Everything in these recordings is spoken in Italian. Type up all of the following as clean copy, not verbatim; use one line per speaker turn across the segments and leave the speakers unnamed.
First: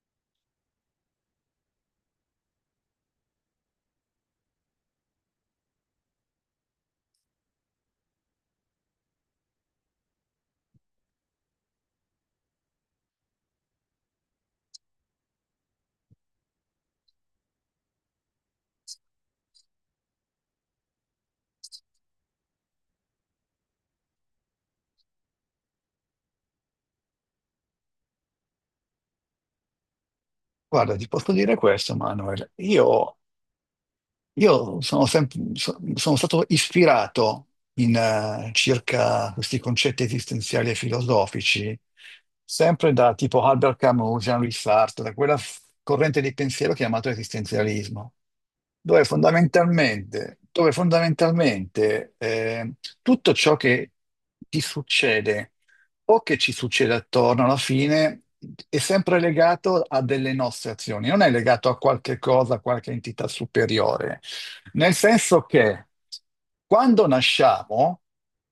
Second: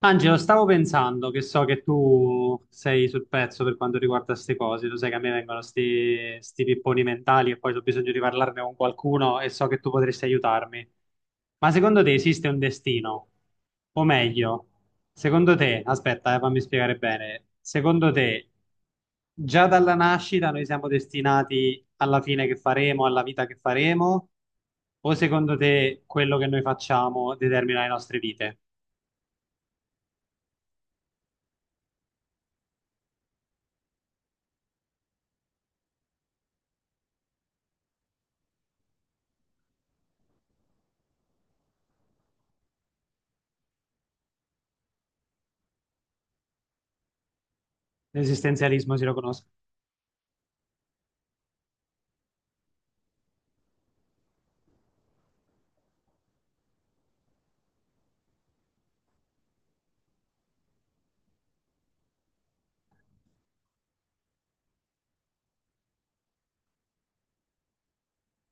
Angelo, stavo pensando che so che tu sei sul pezzo per quanto riguarda queste cose, tu sai che a me vengono sti pipponi mentali e poi ho bisogno di parlarne con qualcuno e so che tu potresti aiutarmi. Ma secondo te esiste un destino? O meglio, secondo te, aspetta, fammi spiegare bene, secondo te già dalla nascita noi siamo destinati alla fine che faremo, alla vita che faremo? O secondo te quello che noi facciamo determina le nostre vite?
Guarda, ti posso dire questo, Manuel. Io sono, sempre- so- Sono stato ispirato circa questi concetti esistenziali e filosofici, sempre da tipo Albert Camus, Jean-Louis Sartre, da quella corrente di pensiero chiamato esistenzialismo
L'esistenzialismo
dove
si lo conosco.
fondamentalmente, tutto ciò che ti succede o che ci succede attorno alla fine è sempre legato a delle nostre azioni, non è legato a qualche cosa, a qualche entità superiore. Nel senso che quando nasciamo,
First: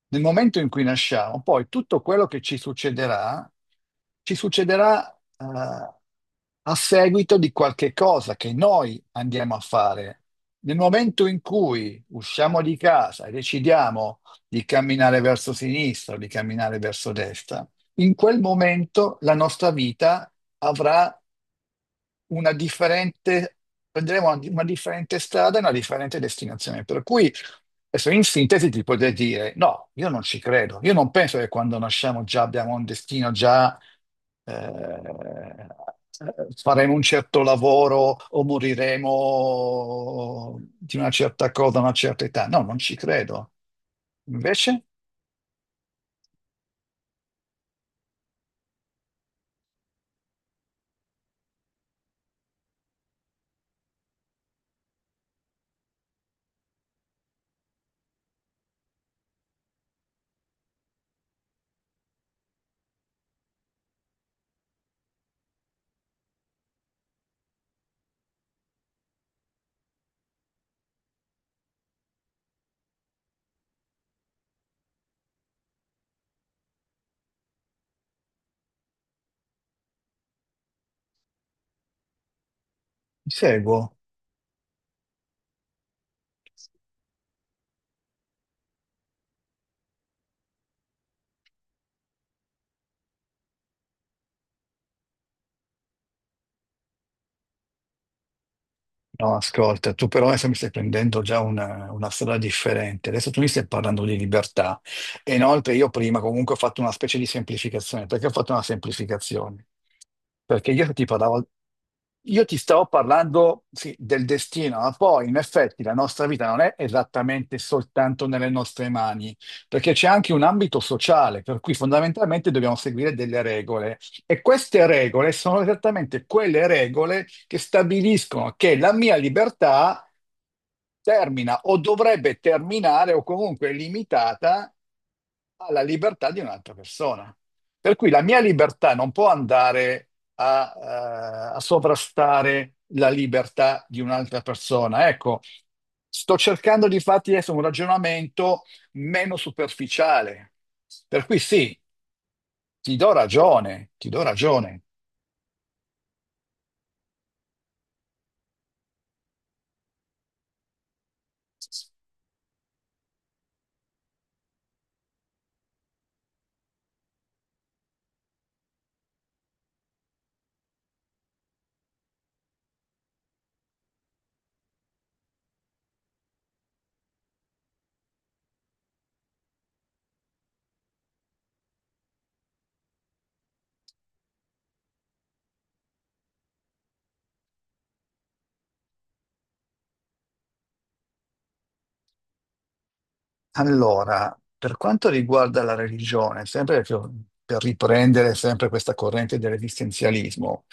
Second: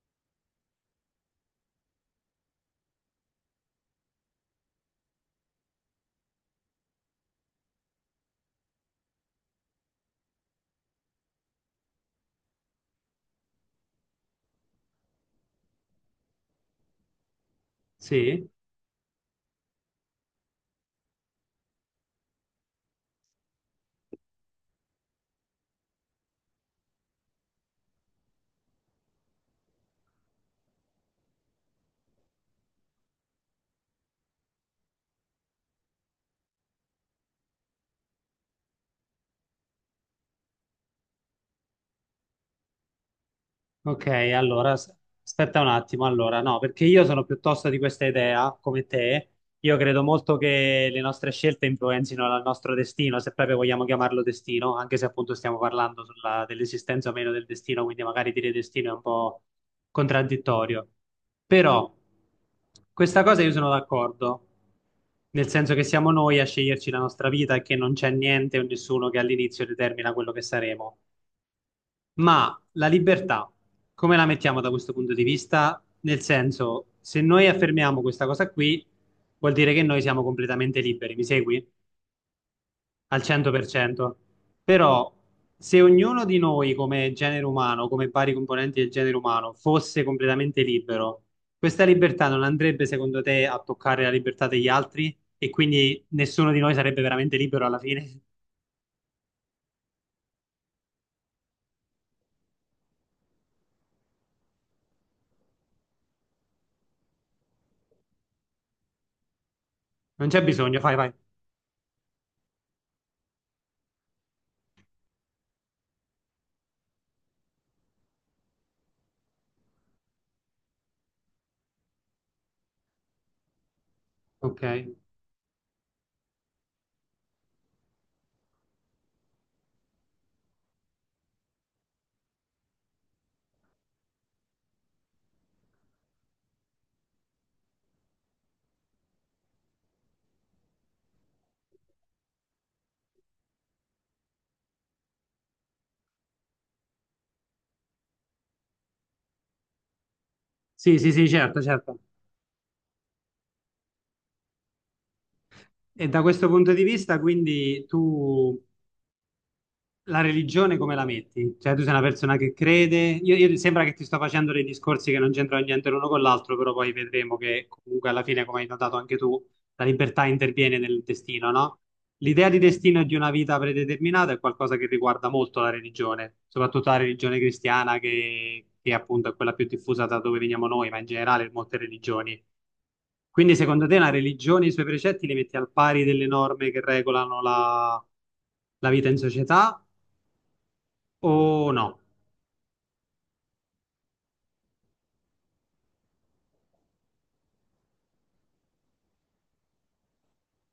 nel momento in cui nasciamo, poi tutto quello che ci succederà, eh, a seguito di qualche cosa che noi andiamo a fare. Nel momento in cui usciamo di casa e decidiamo di camminare verso sinistra o di camminare verso destra, in quel
Sì,
momento la nostra vita avrà una differente, prenderemo una differente strada e una differente destinazione. Per cui, adesso in sintesi ti potrei dire, no, io non ci credo, io non penso che quando nasciamo già abbiamo un destino, già eh, faremo un certo lavoro o moriremo di una certa cosa a una certa età. No, non ci credo.
ok, allora
Invece,
aspetta un attimo, allora no, perché io sono piuttosto di questa idea, come te, io credo molto che le nostre scelte influenzino il nostro destino, se proprio vogliamo chiamarlo destino, anche se appunto stiamo parlando dell'esistenza o meno del destino, quindi magari dire destino è un po' contraddittorio. Però questa cosa io sono d'accordo, nel senso che siamo noi a sceglierci la nostra vita e che non c'è niente o nessuno che all'inizio determina quello che saremo. Ma la libertà, come la mettiamo da questo punto di vista? Nel senso, se noi affermiamo questa cosa qui, vuol dire che noi siamo completamente liberi, mi segui? Al
ti seguo.
100%. Però, se ognuno di noi come genere umano, come vari componenti del genere umano, fosse completamente libero, questa libertà non andrebbe, secondo te, a toccare la libertà degli altri? E quindi nessuno di noi sarebbe veramente libero alla fine?
No, ascolta, tu però adesso mi stai prendendo già una strada differente. Adesso tu mi stai parlando di libertà. E inoltre io prima comunque ho fatto una specie di semplificazione. Perché ho fatto una semplificazione?
Non c'è
Perché
bisogno,
io
fai,
ti
vai.
parlavo io ti stavo parlando, sì, del destino, ma poi in effetti la nostra vita non è esattamente soltanto nelle nostre mani, perché c'è anche un ambito sociale, per cui fondamentalmente dobbiamo seguire delle regole. E
Ok.
queste regole sono esattamente quelle regole che stabiliscono che la mia libertà termina o dovrebbe terminare o comunque è limitata alla libertà di un'altra persona. Per cui la mia libertà non può andare a, a sovrastare la libertà di un'altra persona. Ecco, sto cercando di farti adesso un ragionamento meno superficiale.
Sì, sì,
Per
sì,
cui
certo,
sì,
certo.
ti do ragione, ti do ragione.
E da questo punto di vista, quindi tu la religione come la metti? Cioè, tu sei una persona che crede. Io, sembra che ti sto facendo dei discorsi che non c'entrano niente l'uno con l'altro, però poi vedremo che comunque alla fine, come hai notato anche tu, la libertà interviene nel destino, no? L'idea di destino e di una vita predeterminata è qualcosa che riguarda molto la religione, soprattutto la religione cristiana, che appunto è quella più diffusa da dove veniamo noi, ma in generale molte religioni. Quindi, secondo te, la religione e i suoi precetti li metti al pari delle norme che regolano la vita in società? Oh no,
Allora, per quanto riguarda la religione, sempre per riprendere sempre questa corrente dell'esistenzialismo,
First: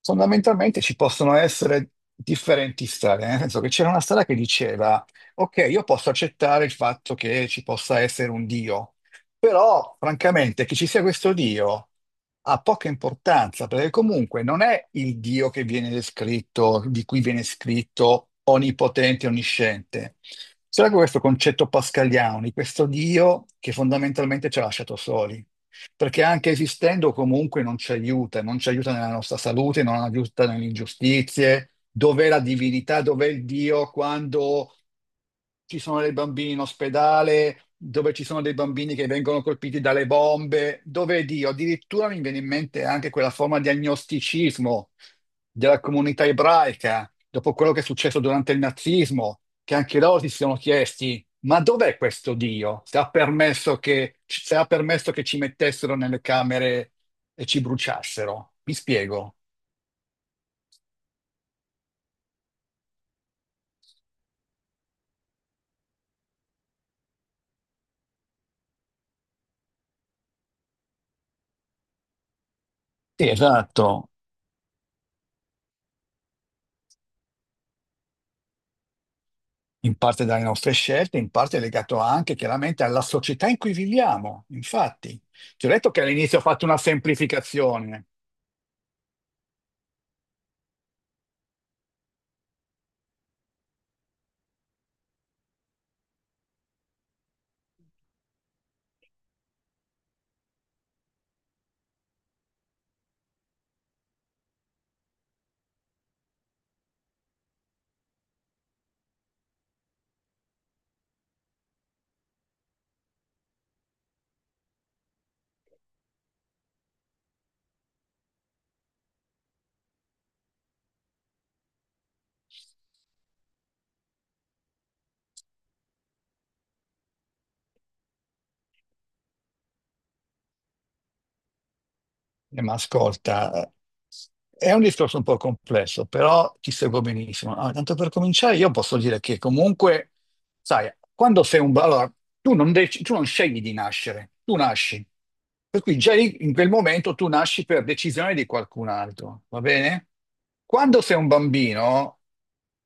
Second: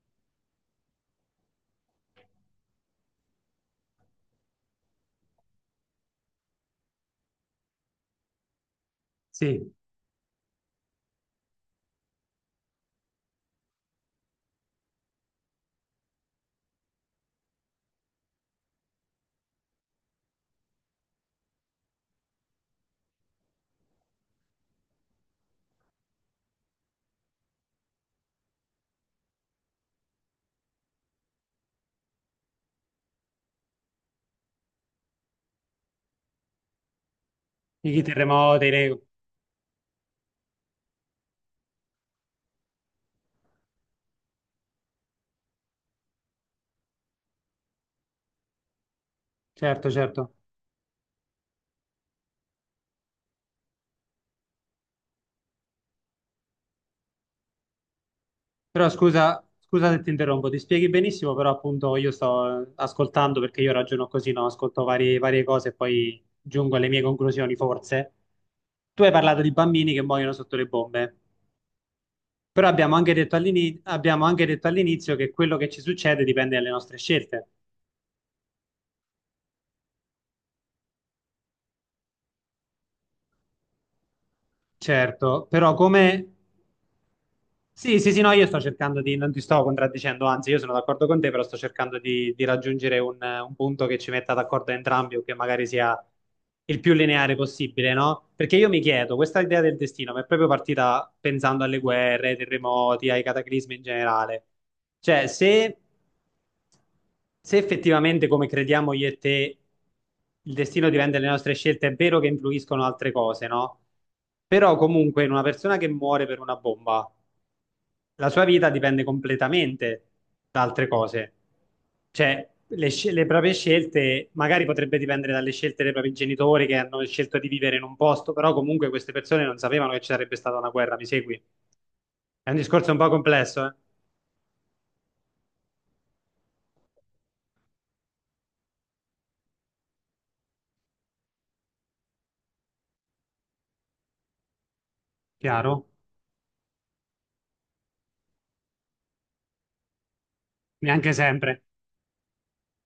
fondamentalmente ci possono essere differenti strade, nel senso che c'era una strada che diceva, ok, io posso accettare il fatto che ci possa essere un Dio,
sì,
però, francamente, che ci sia questo Dio ha poca importanza, perché comunque non è il Dio che viene descritto, di cui viene scritto onnipotente, onnisciente. C'era questo concetto pascaliano di questo Dio che fondamentalmente ci ha lasciato soli, perché anche esistendo comunque non ci aiuta, non ci aiuta nella nostra salute, non aiuta nelle ingiustizie. Dov'è la divinità? Dov'è il Dio quando ci sono dei bambini in ospedale,
i
dove ci sono dei
terremoti,
bambini
le-
che vengono colpiti dalle bombe, dove Dio, addirittura mi viene in mente anche quella forma di agnosticismo della comunità ebraica, dopo quello che è successo durante il nazismo, che
certo,
anche loro si
certo.
sono chiesti, ma dov'è questo Dio? Se ha permesso che, se ha permesso che ci mettessero nelle camere e ci bruciassero? Mi
Però
spiego.
scusa, scusa se ti interrompo, ti spieghi benissimo, però appunto io sto ascoltando perché io ragiono così, no? Ascolto varie cose e poi giungo alle mie conclusioni, forse. Tu hai parlato di bambini che muoiono sotto le bombe, però
Sì, esatto.
abbiamo anche detto all'inizio che quello che ci succede dipende dalle nostre scelte.
In parte dalle nostre scelte, in parte è legato anche chiaramente alla società in cui viviamo. Infatti,
Certo,
ti ho
però
detto che
come
all'inizio ho fatto una
sì,
semplificazione.
sì, sì, no, io sto cercando di, non ti sto contraddicendo, anzi, io sono d'accordo con te, però sto cercando di raggiungere un punto che ci metta d'accordo entrambi o che magari sia il più lineare possibile, no? Perché io mi chiedo, questa idea del destino mi è proprio partita pensando alle guerre, ai terremoti, ai cataclismi in generale. Cioè, se effettivamente, come crediamo io e te, il destino dipende dalle nostre scelte, è vero che influiscono altre cose, no? Però comunque in una persona che muore per una bomba la sua vita dipende completamente da altre cose. Cioè, le proprie scelte magari potrebbe dipendere dalle scelte dei propri genitori che hanno scelto di vivere in un posto, però comunque queste persone non sapevano che ci sarebbe stata una guerra, mi segui? È un
Ma
discorso un po' complesso,
ascolta,
eh?
è un discorso un po' complesso, però ti seguo benissimo. Ah, tanto per cominciare, io posso dire che comunque, sai, quando sei allora, tu non scegli di nascere, tu nasci. Per
Chiaro?
cui già lì, in quel momento tu nasci per decisione di qualcun altro, va bene? Quando
Neanche
sei un
sempre.
bambino,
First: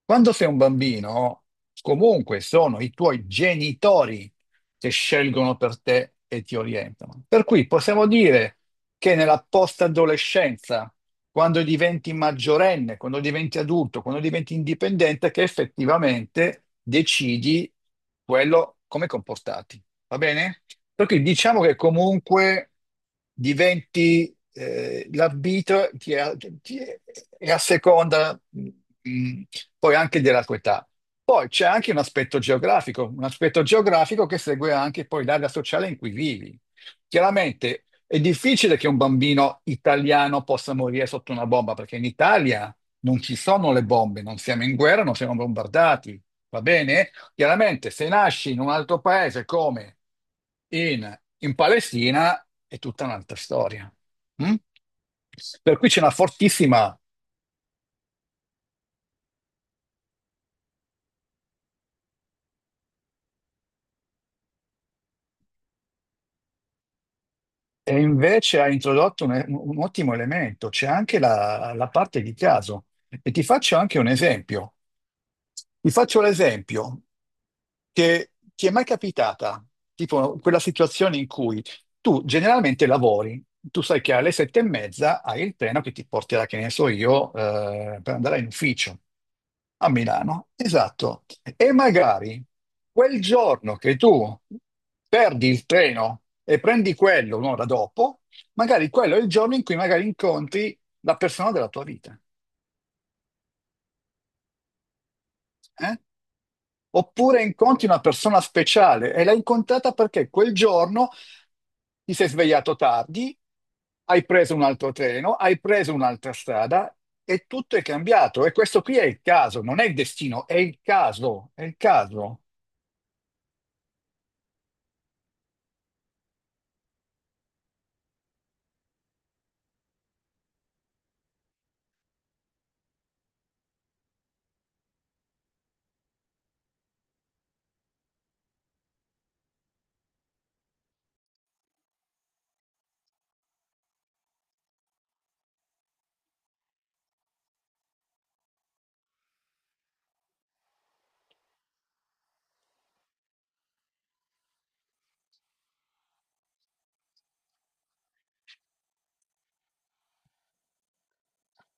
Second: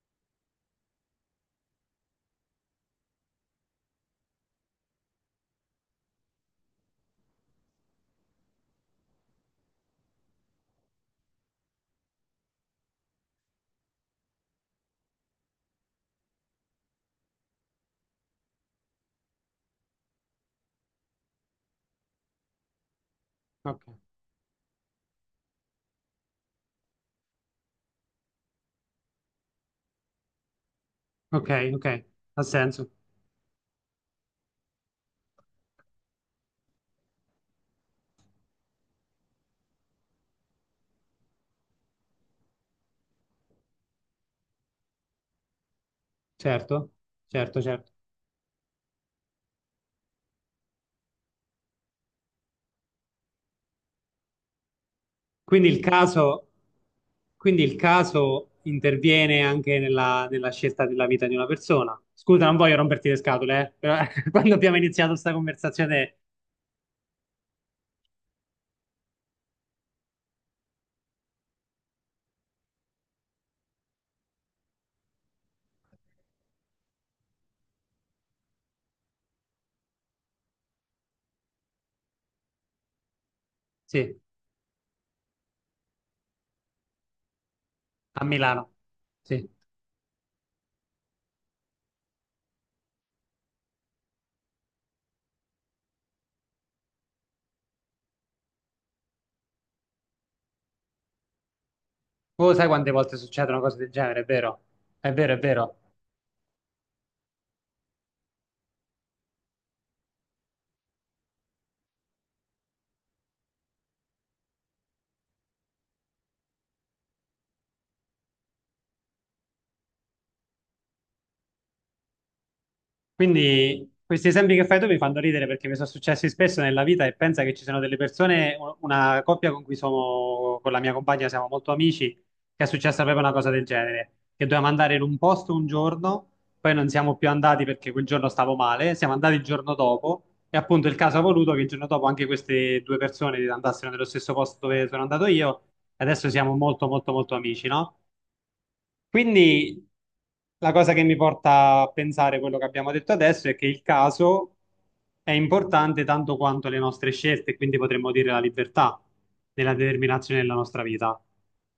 quando sei un bambino, comunque sono i tuoi genitori che scelgono per te e ti orientano. Per cui possiamo dire che nella post-adolescenza, quando diventi maggiorenne, quando diventi adulto, quando diventi indipendente, che effettivamente decidi quello come comportarti. Va bene? Perché diciamo che comunque
Ok,
diventi l'arbitro e a seconda poi anche della tua età. Poi c'è anche
ok. Ha senso.
un aspetto geografico che segue anche poi l'area sociale in cui vivi. Chiaramente è difficile che un bambino italiano possa morire sotto una bomba, perché in Italia non ci sono le bombe, non siamo in guerra, non siamo bombardati, va
Certo,
bene? Chiaramente
certo.
se nasci in un altro paese come in Palestina è tutta un'altra storia. Mm?
Quindi
Per
il
cui c'è una
caso,
fortissima,
quindi il caso interviene anche nella, nella scelta della vita di una persona. Scusa, non voglio romperti le scatole, però quando abbiamo iniziato questa conversazione,
e invece ha introdotto un ottimo elemento, c'è anche la parte di caso. E ti faccio anche un esempio. Ti faccio l'esempio. Che ti è mai capitata, tipo, quella situazione in cui tu generalmente lavori, tu sai che
sì,
alle sette e mezza hai il treno che ti porterà, che ne so io, per
a
andare in
Milano,
ufficio
sì.
a Milano. Esatto. E magari quel giorno che tu perdi il treno e prendi quello un'ora dopo, magari quello è il giorno in cui magari incontri la persona della tua vita.
Oh, sai quante volte succede una cosa del genere, è vero? È vero, è vero.
Eh? Oppure incontri una persona speciale e l'hai incontrata perché quel giorno ti sei svegliato tardi, hai preso un altro treno, hai preso un'altra strada e tutto è cambiato. E questo qui è il caso, non è il destino, è il caso, è il caso.
Quindi questi esempi che fai tu mi fanno ridere perché mi sono successi spesso nella vita e pensa che ci sono delle persone, una coppia con cui sono, con la mia compagna siamo molto amici, che è successa proprio una cosa del genere, che dovevamo andare in un posto un giorno, poi non siamo più andati perché quel giorno stavo male, siamo andati il giorno dopo e appunto il caso ha voluto che il giorno dopo anche queste due persone andassero nello stesso posto dove sono andato io e adesso siamo molto molto molto amici, no? Quindi la cosa che mi porta a pensare quello che abbiamo detto adesso è che il caso è importante tanto quanto le nostre scelte, quindi potremmo dire la libertà nella determinazione della nostra vita.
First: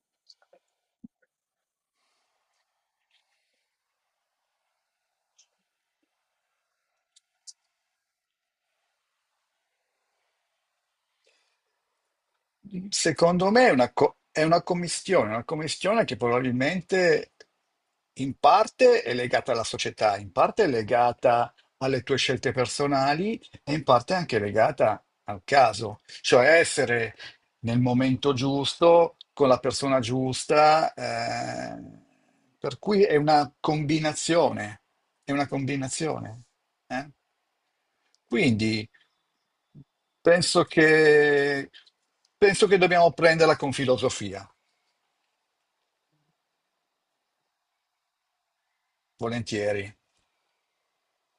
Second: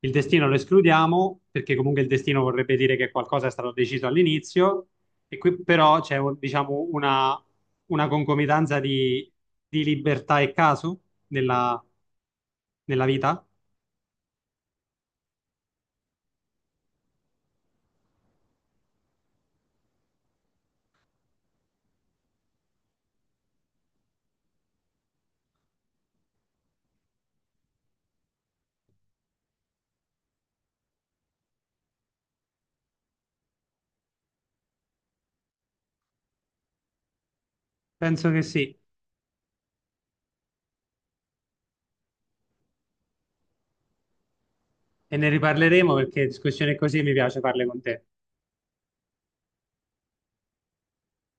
Il destino lo escludiamo perché comunque il destino vorrebbe dire che qualcosa è stato deciso all'inizio e qui però c'è diciamo una concomitanza di libertà e caso nella, nella vita?
Secondo me è è una commistione che probabilmente in parte è legata alla società, in parte è legata alle tue scelte personali e in parte è anche legata al caso, cioè essere nel momento giusto, con la persona giusta, per cui è una combinazione, è una combinazione. Eh.
Penso che sì.
Quindi penso che, penso che dobbiamo prenderla con filosofia,
E ne riparleremo perché discussioni così mi piace farle con te.
volentieri.